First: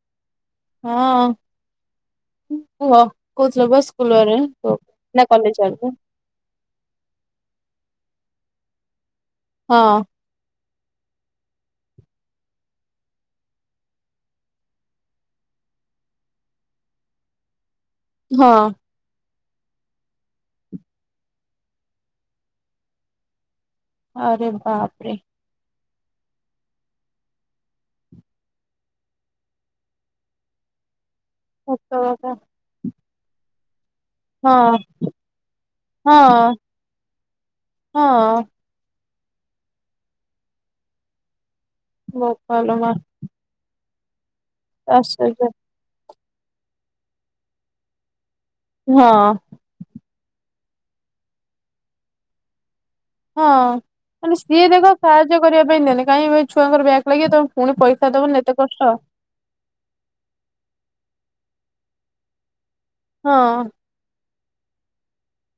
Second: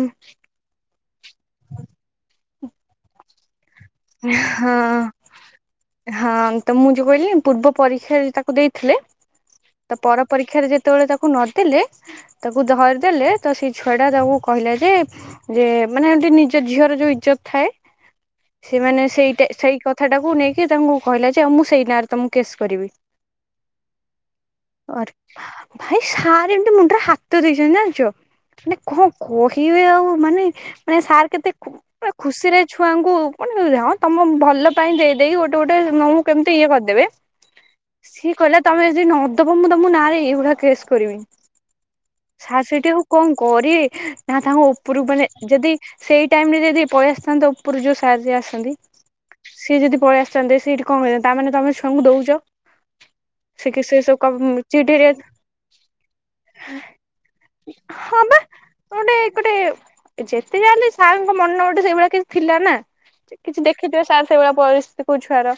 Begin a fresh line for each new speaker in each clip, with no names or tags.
ହୁଁ [unintelligible]
ହଁ, କୁହ, କୋଉଥିଲ ପା
ହଁ, ହଁ ତ ମୁଁ ଯୋଉ କହିଲି ପୂର୍ବ ପରି ତାକୁ ଦେଇଥିଲେ, ତା
ହଁ
ପର ପରୀକ୍ଷାରେ ଯେ ସେତେବେଳେ ତାକୁ ନଦେଲେ, ତାକୁ ଧରିଦେଲେ ତ, ସେଇ ଛୁଆଟା ତାକୁ କହିଲା ଯେ ମାନେ ଏମିତି ନିଜ ଝିଅର ଯୋଉ ଇଜ୍ଜତ ଥାଏ
ହଁ
ସେମାନେ ସେଇଟା, ସେଇ କଥାଟାକୁ ନେଇକି ତାଙ୍କୁ କହିଲା ଯେ- ମୁଁ ସେଇ ନାଁରେ ତମକୁ କେସ୍ କରିବି।
ଆରେ
ଆରେ
ବାପରେ।
ଭାଇ ସାର, ଏମିତି ମୁଣ୍ଡରେ ହାତ ଦେଇଛନ୍ତି ଜାଣିଛ? ମାନେ କଣ କହିବେ ଆଉ ମାନେ, ମାନେ ସାର୍ କେତେ ଖୁ
ସତ କଥା
ଖୁସିରେ ଛୁଆଙ୍କୁ ମାନେ ତମ ଭଲ
ହଁ
ପାଇଁ ଦେଇଦେଇ ଗୋଟେ ଗୋଟେ
ହଁ
ମୁଁ କେମିତି ଇଏ କରିଦେବେ। ସିଏ
ହଁ
କହିଲା, ତମେ ଯଦି ନ ତପୁ ମୁଁ ତମ ନାଁରେ ଏଇଗୁଡା କେସ୍ କରିବି, ସାର୍
ବୋପାଲୋ ମା
ସେଇଠି ଆଉ କଣ କରିବି? ନା ସାଙ୍ଗ ଉପରୁ ମାନେ
ଆଶ୍ଚର୍ଯ୍ୟ
ଯଦି ସେଇ ଟାଇମ ରେ ଯଦି ପଳେଇ ଆସିଥାନ୍ତ ଉପରୁ ଯୋଉ ସାର ଯିଏ ଆସି
ହଁ
ସିଏ ଯଦି ପଳେଇ ଆସିଥାନ୍ତେ, ସିଏ ଏଠୀ କଣ କହିଥାନ୍ତେ, ତାମାନେ ତମେ ଛୁଆଙ୍କୁ ଦଉଛ?
ହଁ,
ସେ କି ସେ ସବୁ କ
ମାନେ ସିଏ
ଚିଟ୍
ଦେଖ
ହେରିକା
ସାହାଯ୍ୟ କରିବା ପାଇଁ ନେଲେ କାହିଁକି, ଏ ଛୁଆଙ୍କର ବ୍ୟାକ ଲାଗି ତମେ ପୁଣି ପଇସା
ହଁ ବା
ଦବ।
କନ ଗୋଟେ ଗୋଟେ ଯେତେ ଯାହାଲେ ସାର୍ ମୋ ମନ ଗୋଟେ ସେଇଭଳିଆ କିଛି ଥିଲା ନା, କିଛି
ହଁ
ଦେଖିଥିବେ ସାର୍ ସେଇଭଳିଆ ପରିସ୍ଥିତି କୋଉ ଛୁଆର।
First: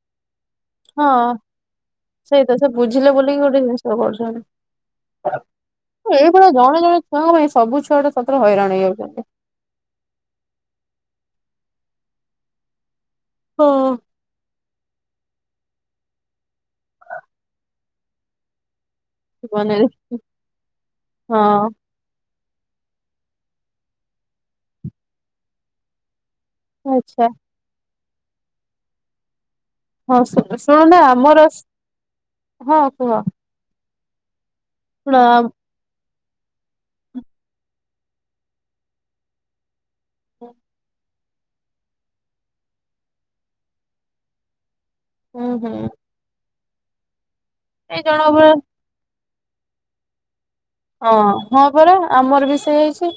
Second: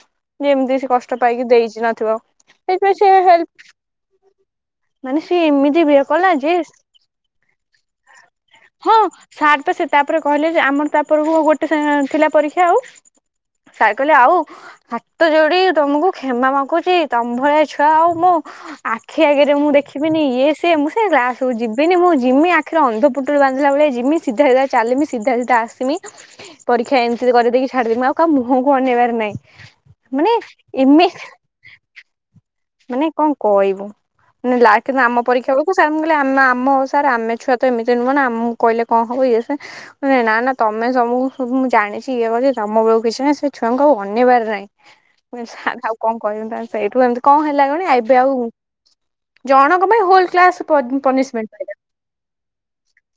ଯେ ଏମିତି ସେ କଷ୍ଟ
ହଁ
ପାଇକି ଦେଇଛି ନଥିବ
ସେଇତ
ସେଇଥିପାଇଁ
ବୁଝିଲେ
ସେ
ବୋଲିକି ଗୋଟେ
ହେଲ୍ପ
ଜିନିଷ କରୁଛନ୍ତି।
ମାନେ ସିଏ ଏମିତି, ଭିଏପ କଲା
ଏଇଭଳିଆ
ଯେ
ଜଣେ ଜଣେ ଛୁଆଙ୍କ ପାଇଁ ସବୁ ଛୁଆ ଟା ସତରେ ହଇରାଣ
ହଁ
ହେଇଯାଉଛନ୍ତି।
ସାର୍ ତ ସେ ତାପରେ କହିଲେ ଯେ, ଆମର ତାପରକୁ ଗୋଟେ ସେମିତି ଥିଲା ପରୀକ୍ଷା ଆଉ
ହଁ
ସାର କହିଲେ ଆଉ ହାତ ଯୋଡି ତମକୁ କ୍ଷମା ମାଗୁଛି, ତମ ଭଳିଆ ଛୁଆ ଆଉ ମୁଁ ଆଖି ଆଗରେ ମୁଁ
ଜୀବନରେ
ଦେଖିବିନି, ଇଏ ସିଏ, ମୁଁ ସେ
ହଁ
କ୍ଲାସକୁ ଯିବିନି ମୁଁ ଯିବି ଆଖିରେ ଅନ୍ଧ ପୁଟୁଳି ବାନ୍ଧିଲା ଭଳିଆ ଯିମି, ସିଧା ସଧା ଚାଲିମି ସିଧା ସିଧା ଆସିମି।
ଆଛା।
ଛାଡିଦେବି, ମୁଁ ଆଉ କାହା ମୁହଁକୁ ଅନେଇବାର ନାଇଁ।
ହଁ
ମାନେ
ଶୁ ଶୁଣୁନା
ଏମି,
ଆମର ହଁ
ମାନେ
କୁହ
କଣ କହିବୁ? ନାଁ ଲାକେ ନା
ଶୁଣ
ଆମ ପରୀକ୍ଷାକୁ ସାର୍ ଙ୍କୁ ଆମେ ଆମ ହଉ ସାର୍ ଆମେ ଛୁଆ ତ ଏମିତି ନୁହଁ ନା, ଆମକୁ କହିଲେ କଣ ହବ ଇଏ ସେ ନାଁ ନାଁ ତମେ ସବୁକୁ ସବୁ ମୁଁ ଜାଣିଛି, ଇଏ କରିଛି, ତମ ବେଳକୁ କିଛି ନାହିଁ, ସେ ଛୁଆଙ୍କୁ ଆଉ ଅନେଇବାର ନାହିଁ।
ହୁଁ ହୁଁ
ଆଉ କଣ କହିବି ତା ସେଇଠୁ ଏମିତି କଣ ହେଲା କହନି
ଏଇ
ଏବେ
ଜଣଙ୍କ
ଆଉ
ଭଳିଆ
ଜଣକ ପାଇଁ ହୋଲ କ୍ଲାସ
ହଁ
ପନିସମେଣ୍ଟ
ହଁ
ପାଇଲା।
ପରା ଆମର ବି ସେଇହେଇଛି।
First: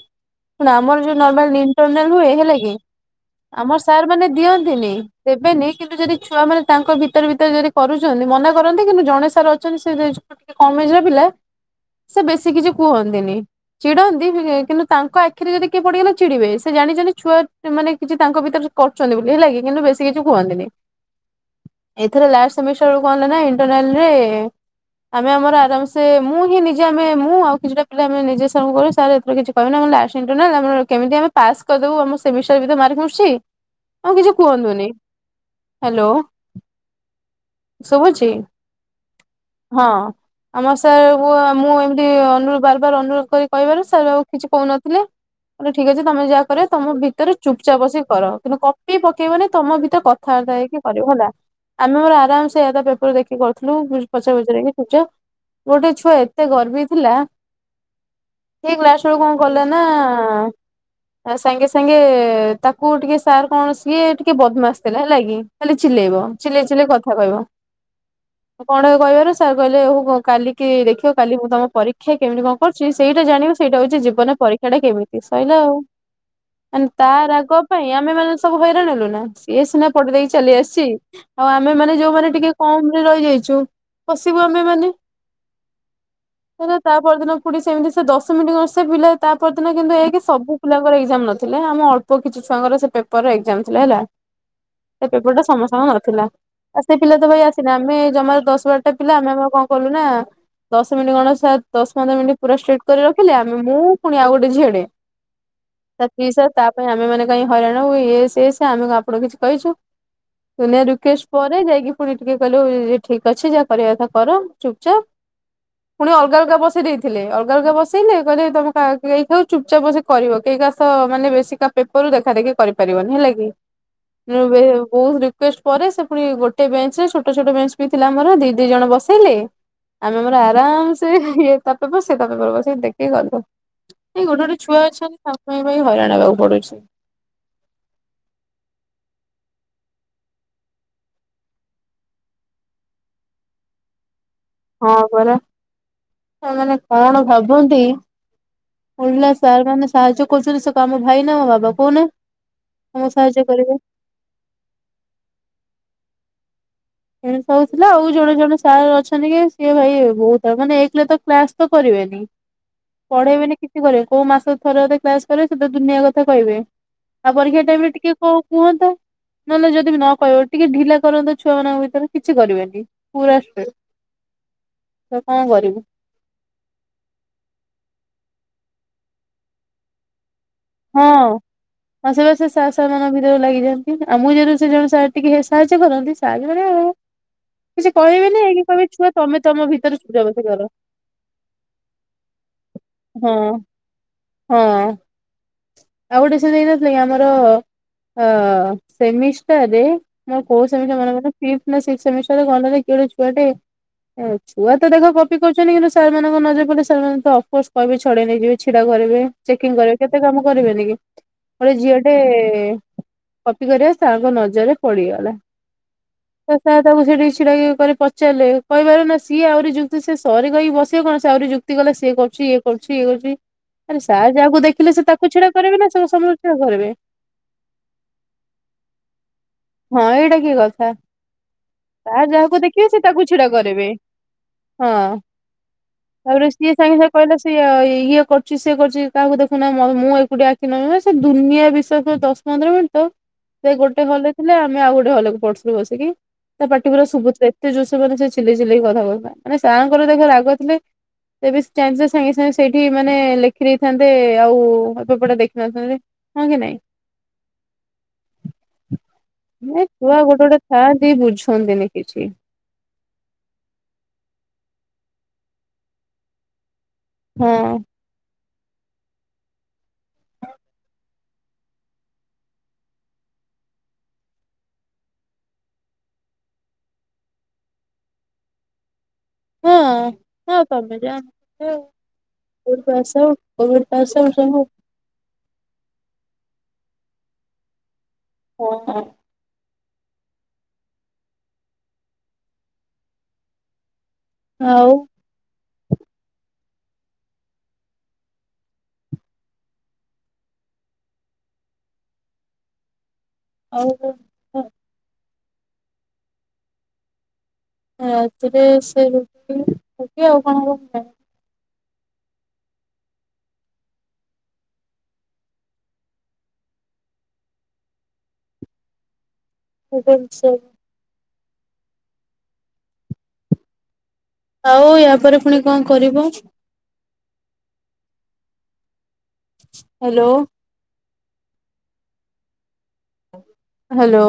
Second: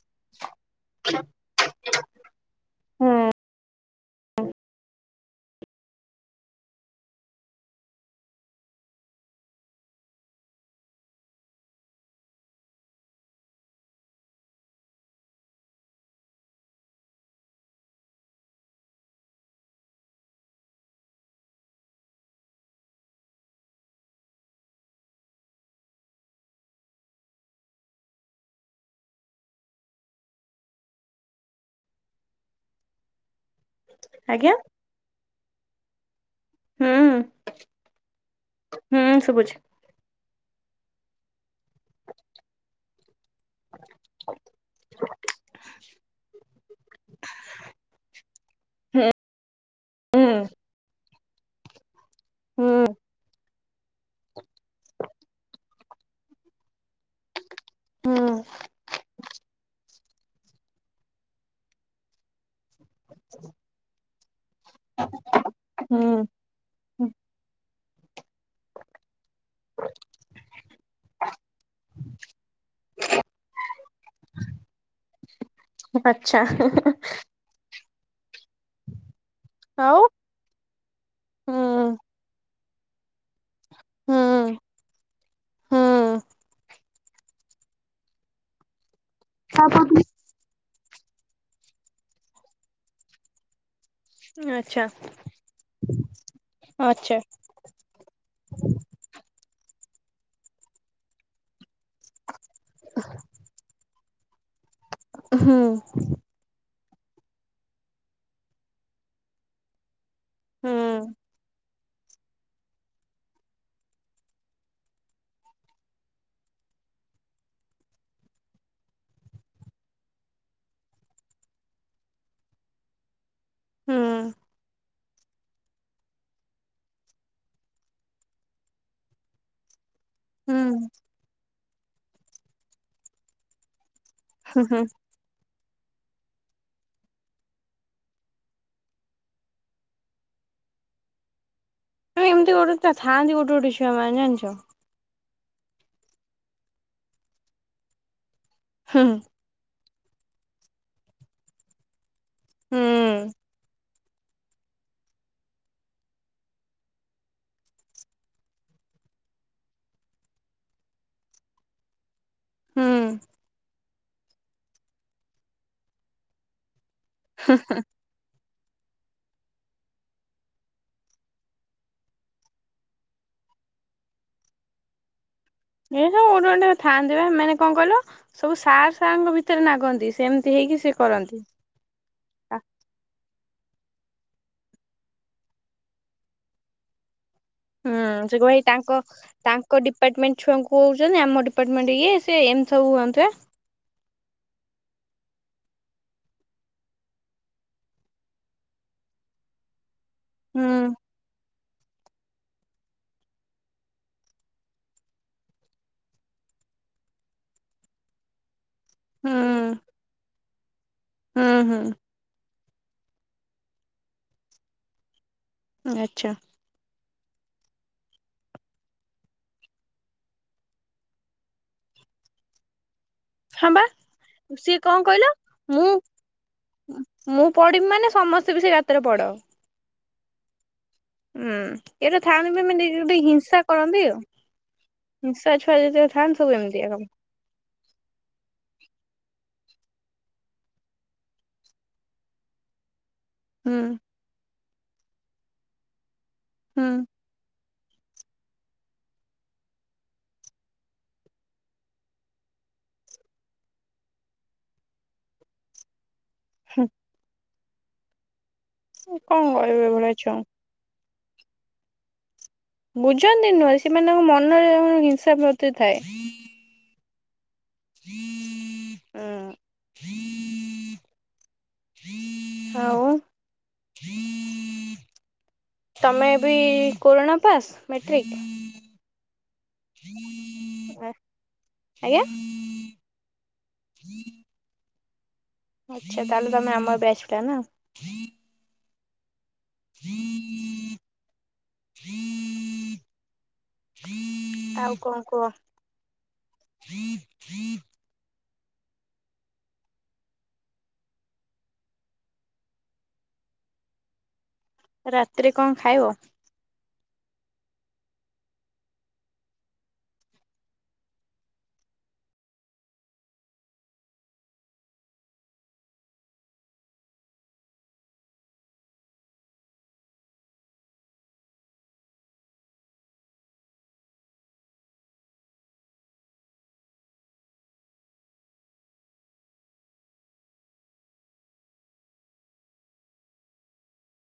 ଆମର ଯୋଉ ନର୍ମାଲ ଇଣ୍ଟରନାଲ ହୁଏ ହେଲା କି
ହୁଁ
ଆମର ସାର୍ ମାନେ ଦିଅନ୍ତିନି। ଦେବେନି କିନ୍ତୁ ଯଦି ଛୁଆ ମାନେ ତାଙ୍କ ଭିତରେ ଭିତରେ ଯଦି କରୁଛନ୍ତି ମନା କରନ୍ତି କିନ୍ତୁ ଜଣେ ସାର୍ ଅଛନ୍ତି ସେ ଯେ ଟିକେ କମିଯିବେ ପିଲା ସେ ବେଶୀ କିଛି କୁହନ୍ତିନି। ଚିଡନ୍ତି କିନ୍ତୁ ତାଙ୍କ ଆଖିରେ ଯଦି କିଏ ପଡିଗଲା ଚିଡିବେ ସେ ଜାଣିଛନ୍ତି ଛୁଆ ମାନେ କିଛି ତାଙ୍କ ଭିତରେ କରୁଛନ୍ତି ବୋଲି ହେଲା କି କିନ୍ତୁ ବେଶୀ କିଛି କୁହନ୍ତିନି। ଏଥିରେ ଲାଷ୍ଟ ସେମିଷ୍ଟର ରୁ କଣ ହେଲା ନା ଇଣ୍ଟରନେଲ ରେ ଆମେ ଆମର ଆରାମସେ ମୁଁ ହିଁ ନି ଯେ ଆମେ ମୁଁ ଆଉ କିଛିଟା ପିଲା ଆମେ ନିଜେ ସାର୍ ଙ୍କୁ କହିଲୁ ସାର୍ ଏଥିରେ କିଛି କହିବନି ଆମର ଲାଷ୍ଟେ ଇଣ୍ଟରନାଲ କେମତି ଆମେ ପାସ୍ କରିବୁ। ଯୋଉ ଆମ ସେମିଷ୍ଟାର ବି ତ ମାରକେ ଆସୁଛି ଆମକୁ କିଛି
ଆଜ୍ଞା
କୁହନ୍ତୁନି ହ୍ୟାଲୋ।
ହୁଁ
ସୁବୁଛି
ହୁଁ ଶୁଭୁଛି।
ହଁ। ଆମର ସାର ମୁଁ ଏମିତି ଅନୁ ବାର ବାର ଅନୁରୋଧ କରି କହିବାରୁ ସାର୍ ଆଉ କିଛି କହୁନଥିଲେ। କହିଲେ ଠିକ୍ ଅଛି ତମେ ଯାହା କରିବ ତମ ଭିତରେ ଚୁପଚାପ ବସି କର କିନ୍ତୁ କପି ପକେଇବନି ତମ ଭିତରେ
ହୁଁ
କଥା ଯାଇକି କରିବ ହେଲା। ଆମେ ଆମର ଆରାମ ସେ ଆ ତା ପେପର ଦେଖିକି କରୁଥିଲୁ ପଚାର ପଚାରିକି ପୁଜା ଗୋଟେ ଛୁଆ ଏତେ ଗର୍ବି ଥିଲା
ହୁଁ
ସେ କ୍ଲାସ ବେଳକୁ କଣ କଲା ନା ହଁ ଆ ସାଙ୍ଗେ ସାଙ୍ଗେ ତାକୁ ଟିକେ ସାର୍ କଣ ସିଏ ଟିକେ ଟିକେ ବଦମାସ ଥିଲା ହେଲା କିି ଖାଲି
ହୁଁ
ଚିଲେଇବ ଚିଲେଇ ଚିଲେଇ କଥା କହିବ। କଣ କହିବାରୁ ସାର୍ କହିଲେ ହଉ କାଲିକି ଦେଖିବ କାଲି ମୁଁ ତମ ପରୀକ୍ଷା କେମିତି କଣ କରିଛି ସେଇଟା ଜାଣିବ ସେଇଟା ହଉଛି ଜୀବନ ପରୀକ୍ଷା ଟା କେମିତି ସଇଲା ଆଉ।
ଆ ହୁଁ ହୁଁ
ମାନେ
ହୁଁ।
ତା ରାଗ ପାଇଁ ଆମେ ମାନେ ସବୁ ହଇରାଣ ହେଲୁ ନା ସିଏ ସିନା
ଆଉ
ପଢ଼ି ଦେଇେଇକି ଚାଲି ଆସିଛି ଆଉ ଆମୋନେ
ହୁଁ
ଯୋଉମାନେ ଟିକେ କମରେ ରହିଯାଇଛୁ ପସିବୁ
ହୁଁ
ଆମେ ମାନେ
ହୁଁ।
ତା ପରଦିନ ପୁଣି ସେମିତି ସେ ଦଶ ମିନିଟ୍ ସେ ପିଲା ତା ପରଦିନ କିନ୍ତୁ ଏ କି ସବୁ ପିଲା ଙ୍କର ଏକ୍ସ୍ରାମ୍ ନଥିଲେ ଆମ ଅଳ୍ପ କିଛି ଛୁଆଙ୍କର ସେ ପେପର ଏକ୍ସ୍ରାମ ଥିଲା ହେଲା।
ଆଚ୍ଛା।
ସେ ପେପର୍ ଟା ସମସ୍ତଙ୍କର ନଥିଲ। ଆ ସେ
ଆଚ୍ଛା
ପିଲା ତ ଭାଇ ଆସିିଲେ ଆମେ ଜମାର ଦଶ ବାରଟା ପିଲା ଆମେ ଆମ କଣ କଲୁ ନା ଦଶ ମିନିଟ୍ ଗଣେଶ ଦଶ ପନ୍ଦର ମିନିଟ୍ ପୁରା ଷ୍ଟ୍ରିଟି୍ କରି ରଖିଲେ ଆମେ ମୁଁ ପୁଣି ଗୋଟେ ଝିଅଟେ।
ହୁଁ।
ସେଥି ପାଇଁ ଆମେ ମାନେ କାହିଁ ହଇରାଣ ହବୁ ଇଏ ସିଏ ସେ ଆମେ ଆପଣଙ୍କୁ କିଛି କହିଛୁ?
ହୁଁ
ସୁୁନିଆ ରୁକେଶ ପରେ ଯାଇକି ପୁଣି ଟିକେ କହିଲେ ଠିକ ଅଛି ଯାହା କରିବା କଥା କର ଚୁପ୍ ଚାପ୍ ପୁଣି ଅଲଗା ଅଲଗା ବସେଇ ଦେଇଥିଲେ ଅଲଗା ଅଲଗା ବସେଇଲେ କହିଲେ ତମେ କା କେ କୁ ଚୁପଚାପ ବସି କରିବ। କେହି କା ଶହ ମାନେ ବେଶୀ କା ପେପରରୁୁ ଦେଖା ଦେଖି କରିପାରିବନି ହେଲା କି।
ହୁଁ
ବହୁତୁ ରିକୁଷ୍ଟ୍ ପରେ ସେ ପୁଣି ଗୋଟେ ବେଞ୍ଚ ରେ ଛୋଟ ଛୋଟ ବେଞ୍ଚ ବି ଥିଲା ଆମର ଦି ଦି ଜଣ ବସେଇଲେ ଆମେ ଆମର
ହୁଁ।
ଆରାମ ସେ ଇଏ ତାପେ ସେ ତାପେ ପବ ସେଇ ଦେଖିକି ଗଲୁ। ଏଇ ଗୋଟେ ଗୋଟେ
ହୁଁ ହୁଁ
ଛୁଆ ଅଛନ୍ତି ତାପ ପାଇଁ ହଇରାଣ ହେବାକୁ ପଡୁଛି।
ଏମିତି ଗୋଟେ ଦି ଟା ଥାନ୍ତି ଗୋଟେ ଗୋଟେ ଛୁଆମାନେ ଜାଣିଛୁ?
ହଁ ପରା ସେମାନେ କଣ ଭାବନ୍ତି
ହୁଁ
ଓଲା ସାର ମାନେ ସାହାଯ୍ୟ କରୁଛନ୍ତି ସେ କଣ ଆମ ଭାଇ ନା ବାବା କହୁନ?
ହୁଁ
ଆମକୁ ସାହାଯ୍ୟ କରିବେ ଏମତି ସବୁ ଥିଲା ଆଉ ଜଣେ ଜଣେ ସାର୍ ଅଛନ୍ତି କି ସିଏ ଭାଇ ବହୁତୁ ମାନେ ଏକ ତ କ୍ଲାସ ତ କରିବେନି
ହୁଁ
ପଢେଇବେ ନା କିଛି କରିବେ କୋଉ ମାସ ଥରେ ଅଧେ କ୍ଲାସ କରିବେ ସେତ ଦୁନିଆ କଥା କହିବେ। ଆଉ ପରକ୍ଷା ଟାଇମ ରେ ଟିକେ କଉ- କୁହତ ନହେଲେ ଯଦି ବି ନ କହିବ ଟିକେ ଢିଲା କରନ୍ତ ଛୁଆ ମାନଙ୍କ ବି। କିଛି କରିବେନି ପୁରା ଷ୍ଟ୍ରିଟ୍।
ଏ ସବୁ ଗୋଟେ ଗୋଟେ ଥାଆନ୍ତି ବା ମାନେ କଣ କହିଲ ସବୁ ସାର୍ ସାରଙ୍କ ଭିତରେ ନାଗନ୍ତି ସେମିତି। ହେଇକି ସେ କରନ୍ତି।
ଆସେ ବାସେ ସାର୍ ସାର୍ ମାନଙ୍କ ଭିତରେ ଲାଗିଯାନ୍ତି ଆଉ ମୁଁ ଯେହୁ ସେ ଜଣ ସେ ଟିକେ ସାହାଯ୍ୟ କରନ୍ତି ସାହାଯ୍ୟ ମାନଉ-
[inaudible] ହୁଁ ସେ କ ଭାଇ ତାଙ୍କ
ତମେ ତମ
ତାଙ୍କ
ଭିତରେ ବୁଝାବୁଝି
ଡିପାର୍ଟମେଣ୍ଟ
କର
ଛୁଆଙ୍କୁ କହୁଛନ୍ତି ଆମ ଡିପାର୍ଟମେଣ୍ଟ ଇଏ ସେ- ହୋଉ ଆକା।
ହଁ ହଁ। ଆଉ ଗୋଟେ ସେ ହେଇନଥିଲା ଆମର ଅ ସେମିଷ୍ଟାରରେ। ମୋର କୋଉ
ହୁଁ
ସେମିଷ୍ଟର ମନେ ପଡୁନି ଫିଫଥ ନା ସିକ୍ସଥ ସେମିଷ୍ଟର ରେ ଗଲା ଯେ କେଡ଼େ ଛୁଆଟେ। ଏ ଛୁଆ ତ ଦେଖ କପି କରୁଛନ୍ତି କିନ୍ତୁ ସାରମାନଙ୍କ ନଜର ପଡିଲେ ସାରମାନେ ତ ଅଫକୋର୍ସ କହିବେ ଛଡେଇ ନେଇଯିବେ। ଛିଡା କରିବେ
ହୁଁ
ଚେକିଂ କରିବେ କେତେ କାମ କରିବେନି କି
ହୁଁ
ଗୋଟେ ଝିଅ
ହୁଁ
ଟେ- କପି କରିବା ସାର୍ ଙ୍କ ନଜରରେ ପଡିଗଲା।
ଆଚ୍ଛା।
ରିସ୍କ ରହିବ କି ପଚାରିଲେ କହିବାରୁ ନା ସିଏ ଆହୁରି ଯୁକ୍ତି ସେ ସରି କହିକି ବସିବେ କଣ ସେ ଆହୁରି ଯୁକ୍ତି କଲା ସ- ଇ କରୁଛି ଇଏ କରୁଛି ଇଏ କରୁଛି
ହଁ ବା
ଆରେ ସାର୍ ଯାହାକୁ
ସିଏ
ଦେଖିଲେ
କଣ
ସେ
କହିଲ
ତାକୁ ଛିଡା କରିବି
ମୁଁ
ନା ସମସ୍ତଙ୍କୁ -
ମୁଁ ପଡିବି ମାନେ ସମସ୍ତେ ବି ସେ ଗାତରେ ପଡ।
ହଁ ଏଇଟା କି କଥା
ହୁଁ ଏଇଟା
ସାର୍
ଥାଆନ୍ତି
ଯାହାକୁ
ବି ମାନେ
ଦେଖିବେ ସେ
ଗୋଟେ
ତାକୁ ଛିଡା
ହିଂସା
କରିବେ।
କରନ୍ତି ଆଉ
ହଁ
ହିଂସା ଛୁଆ ଯେତେବେଳେ ଥାଆନ୍ତି
ତାପରେ
ସବୁ
ସିଏ
ଏମିତିଆ
ସାଙ୍ଗେ
କାମ
ସାଙ୍ଗେ କହିଲା ସିଏ ଇଏ କରୁଛି ସିଏ କରୁଛି କାହାକୁ ଦେଖ- ମୁଁ ଏକୁଟିିଆ ଆଖି ନବି ସେ ଦୁନିଆ ବିଷୟରେ ଦଶ ପନ୍ଦର ମିନିଟ- ସେ
ହୁଁ
ଗୋଟେ ହଲରେ ଥିଲେ ଆମେ ଆଉ ଗୋଟେ ହଲକୁ ପଢୁଥିଲୁ ବସିକି ତା ପାଟି ପୁର
ହୁଁ
ସୁବୁ ଥାଏ। ସେ ଜୋରସେ ପୁରା ଚିଲେଇ ଚିଲେଇି କଥା କହନ୍ତା ମାନେ ସାରଙ୍କର ଦେଖ ରାଗ ଥିଲେ ତେବେ ଜାଣିଛ ସାଙ୍ଗେ ସାଙ୍ଗେ ସେଇଠି ମାନେ ଲେଖି ଦେଇେଥାନ୍ତେ ଆଉ ଏପଟେ ଦେଖିିନଥାନ୍ତି ହଁ କି ନାଇଁ।
କଣ
ନାଇଁ
କହିବେ ଏଭଳିଆ
ଛୁଆ ଗୋଟେ
ଛୁଆଙ୍କୁ
ଗୋଟେ ଥାଆନ୍ତି ବୁଝନ୍ତିନି କିଛି।
ବୁଝନ୍ତି ନୁହେଁ ସେମାନଙ୍କ ମନରେ ହିଂସା ପ୍ରତି ଥାଏ।
ହଁ।
ହୁଁ ଆଉ। ତମେ ବିି କୋରଣା ପାସ୍ ମେଟ୍ରିକ।
ହଁ ହଁ ତମେ ଯାଆନ୍ତ।
ଆଜ୍ଞା
[unintelligible]
ଆଚ୍ଛା ତାହେଲେ ତମେ ଆମ ବ୍ୟାଚଟା ନା।
ହଁ ହଁ।
[inaudible] ଆଉ କଣ କୁହ।
ଆଉ କଣ କୁହ। [unintelligible]
ରାତିରେ କଣ ଖାଇବ?
ରାତିରେ ସେ ରୁଟି‌। ରୁଟି ଆଉ କଣ ହବ ମୁଁ ଜାଣିନି। [unintelligible] ଆଉ ୟା ପରେ ଫୁଣି କଣ କରିବ? ହାଲୋ। ହାଲୋ।